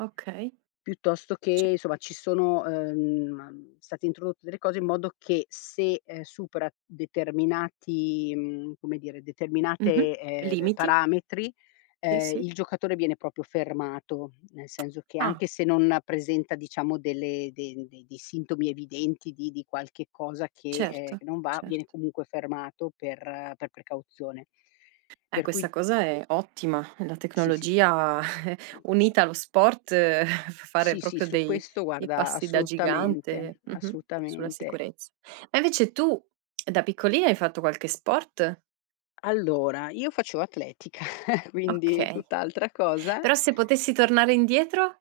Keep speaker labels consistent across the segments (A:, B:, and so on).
A: Okay.
B: Piuttosto che,
A: C
B: insomma, ci sono, ehm, state introdotte delle cose in modo che se, ehm, supera determinati, mhmm, come dire,
A: Mh-mh,
B: determinate, ehm, r
A: limiti.
B: parametri,
A: Sì,
B: ehm,
A: sì.
B: il giocatore viene proprio fermato, nel senso che,
A: Ah.
B: anche se non presenta, diciamo, delle de de dei sintomi evidenti di di qualche cosa che, ehm,
A: Certo,
B: che non va, viene
A: certo.
B: comunque fermato per per precauzione.
A: Eh,
B: Per cui
A: questa cosa è ottima. La
B: Sì sì.
A: tecnologia unita allo sport fa fare
B: Sì, sì
A: proprio
B: su
A: dei
B: questo
A: dei
B: guarda,
A: passi da
B: assolutamente,
A: gigante, mh-mh, sulla
B: assolutamente.
A: sicurezza. Ma invece tu, da piccolina, hai fatto qualche sport?
B: Allora, io facevo atletica, quindi
A: Okay.
B: tutt'altra cosa.
A: Però se potessi tornare indietro?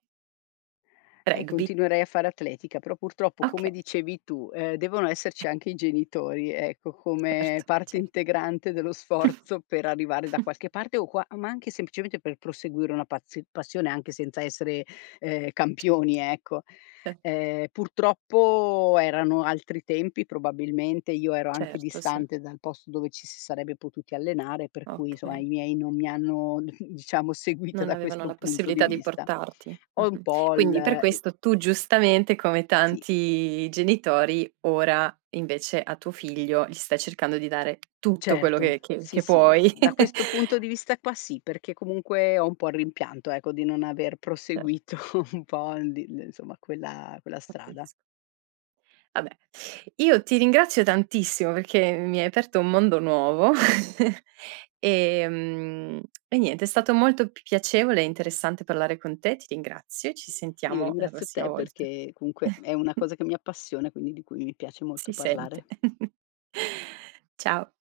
B: E
A: Rugby.
B: continuerei a fare atletica, però, purtroppo, come
A: Okay.
B: dicevi tu, ehm, devono esserci anche i genitori, ecco, come
A: Certo,
B: parte
A: certo.
B: integrante dello sforzo per arrivare da qualche parte o qua ma anche, semplicemente, per proseguire una pazio passione anche senza essere, ehm, campioni, ecco.
A: [unintelligible]
B: Ehm purtroppo erano altri tempi, probabilmente, io ero anche
A: Certo, sì.
B: distante dal posto dove ci si sarebbe potuti allenare, per cui, insomma,
A: Okay.
B: i miei non mi hanno, diciamo, seguito
A: Non
B: da
A: avevano
B: questo
A: la
B: punto di
A: possibilità di
B: vista.
A: portarti,
B: Ho un
A: mh-mh.
B: po' il
A: Quindi per
B: e
A: questo tu, giustamente, come
B: sì.
A: tanti genitori, ora, invece, a tuo figlio gli stai cercando di dare tutto quello
B: Certo,
A: che che
B: sì,
A: che
B: sì, no,
A: puoi.
B: da questo punto di vista qua sì, perché comunque ho un po' il rimpianto, ecco, di non aver
A: Cert
B: proseguito un po' di l insomma, quella quella
A: Capisco.
B: strada.
A: Vabbè, io ti ringrazio tantissimo perché mi hai aperto un mondo nuovo, ehm, e niente, è stato molto piacevole e interessante parlare con te. Ti ringrazio. Ci
B: Io
A: sentiamo la
B: ringrazio
A: prossima
B: te
A: volta.
B: perché, comunque, è una cosa che mi appassiona, quindi di cui mi piace molto
A: Si sente.
B: parlare.
A: Ciao.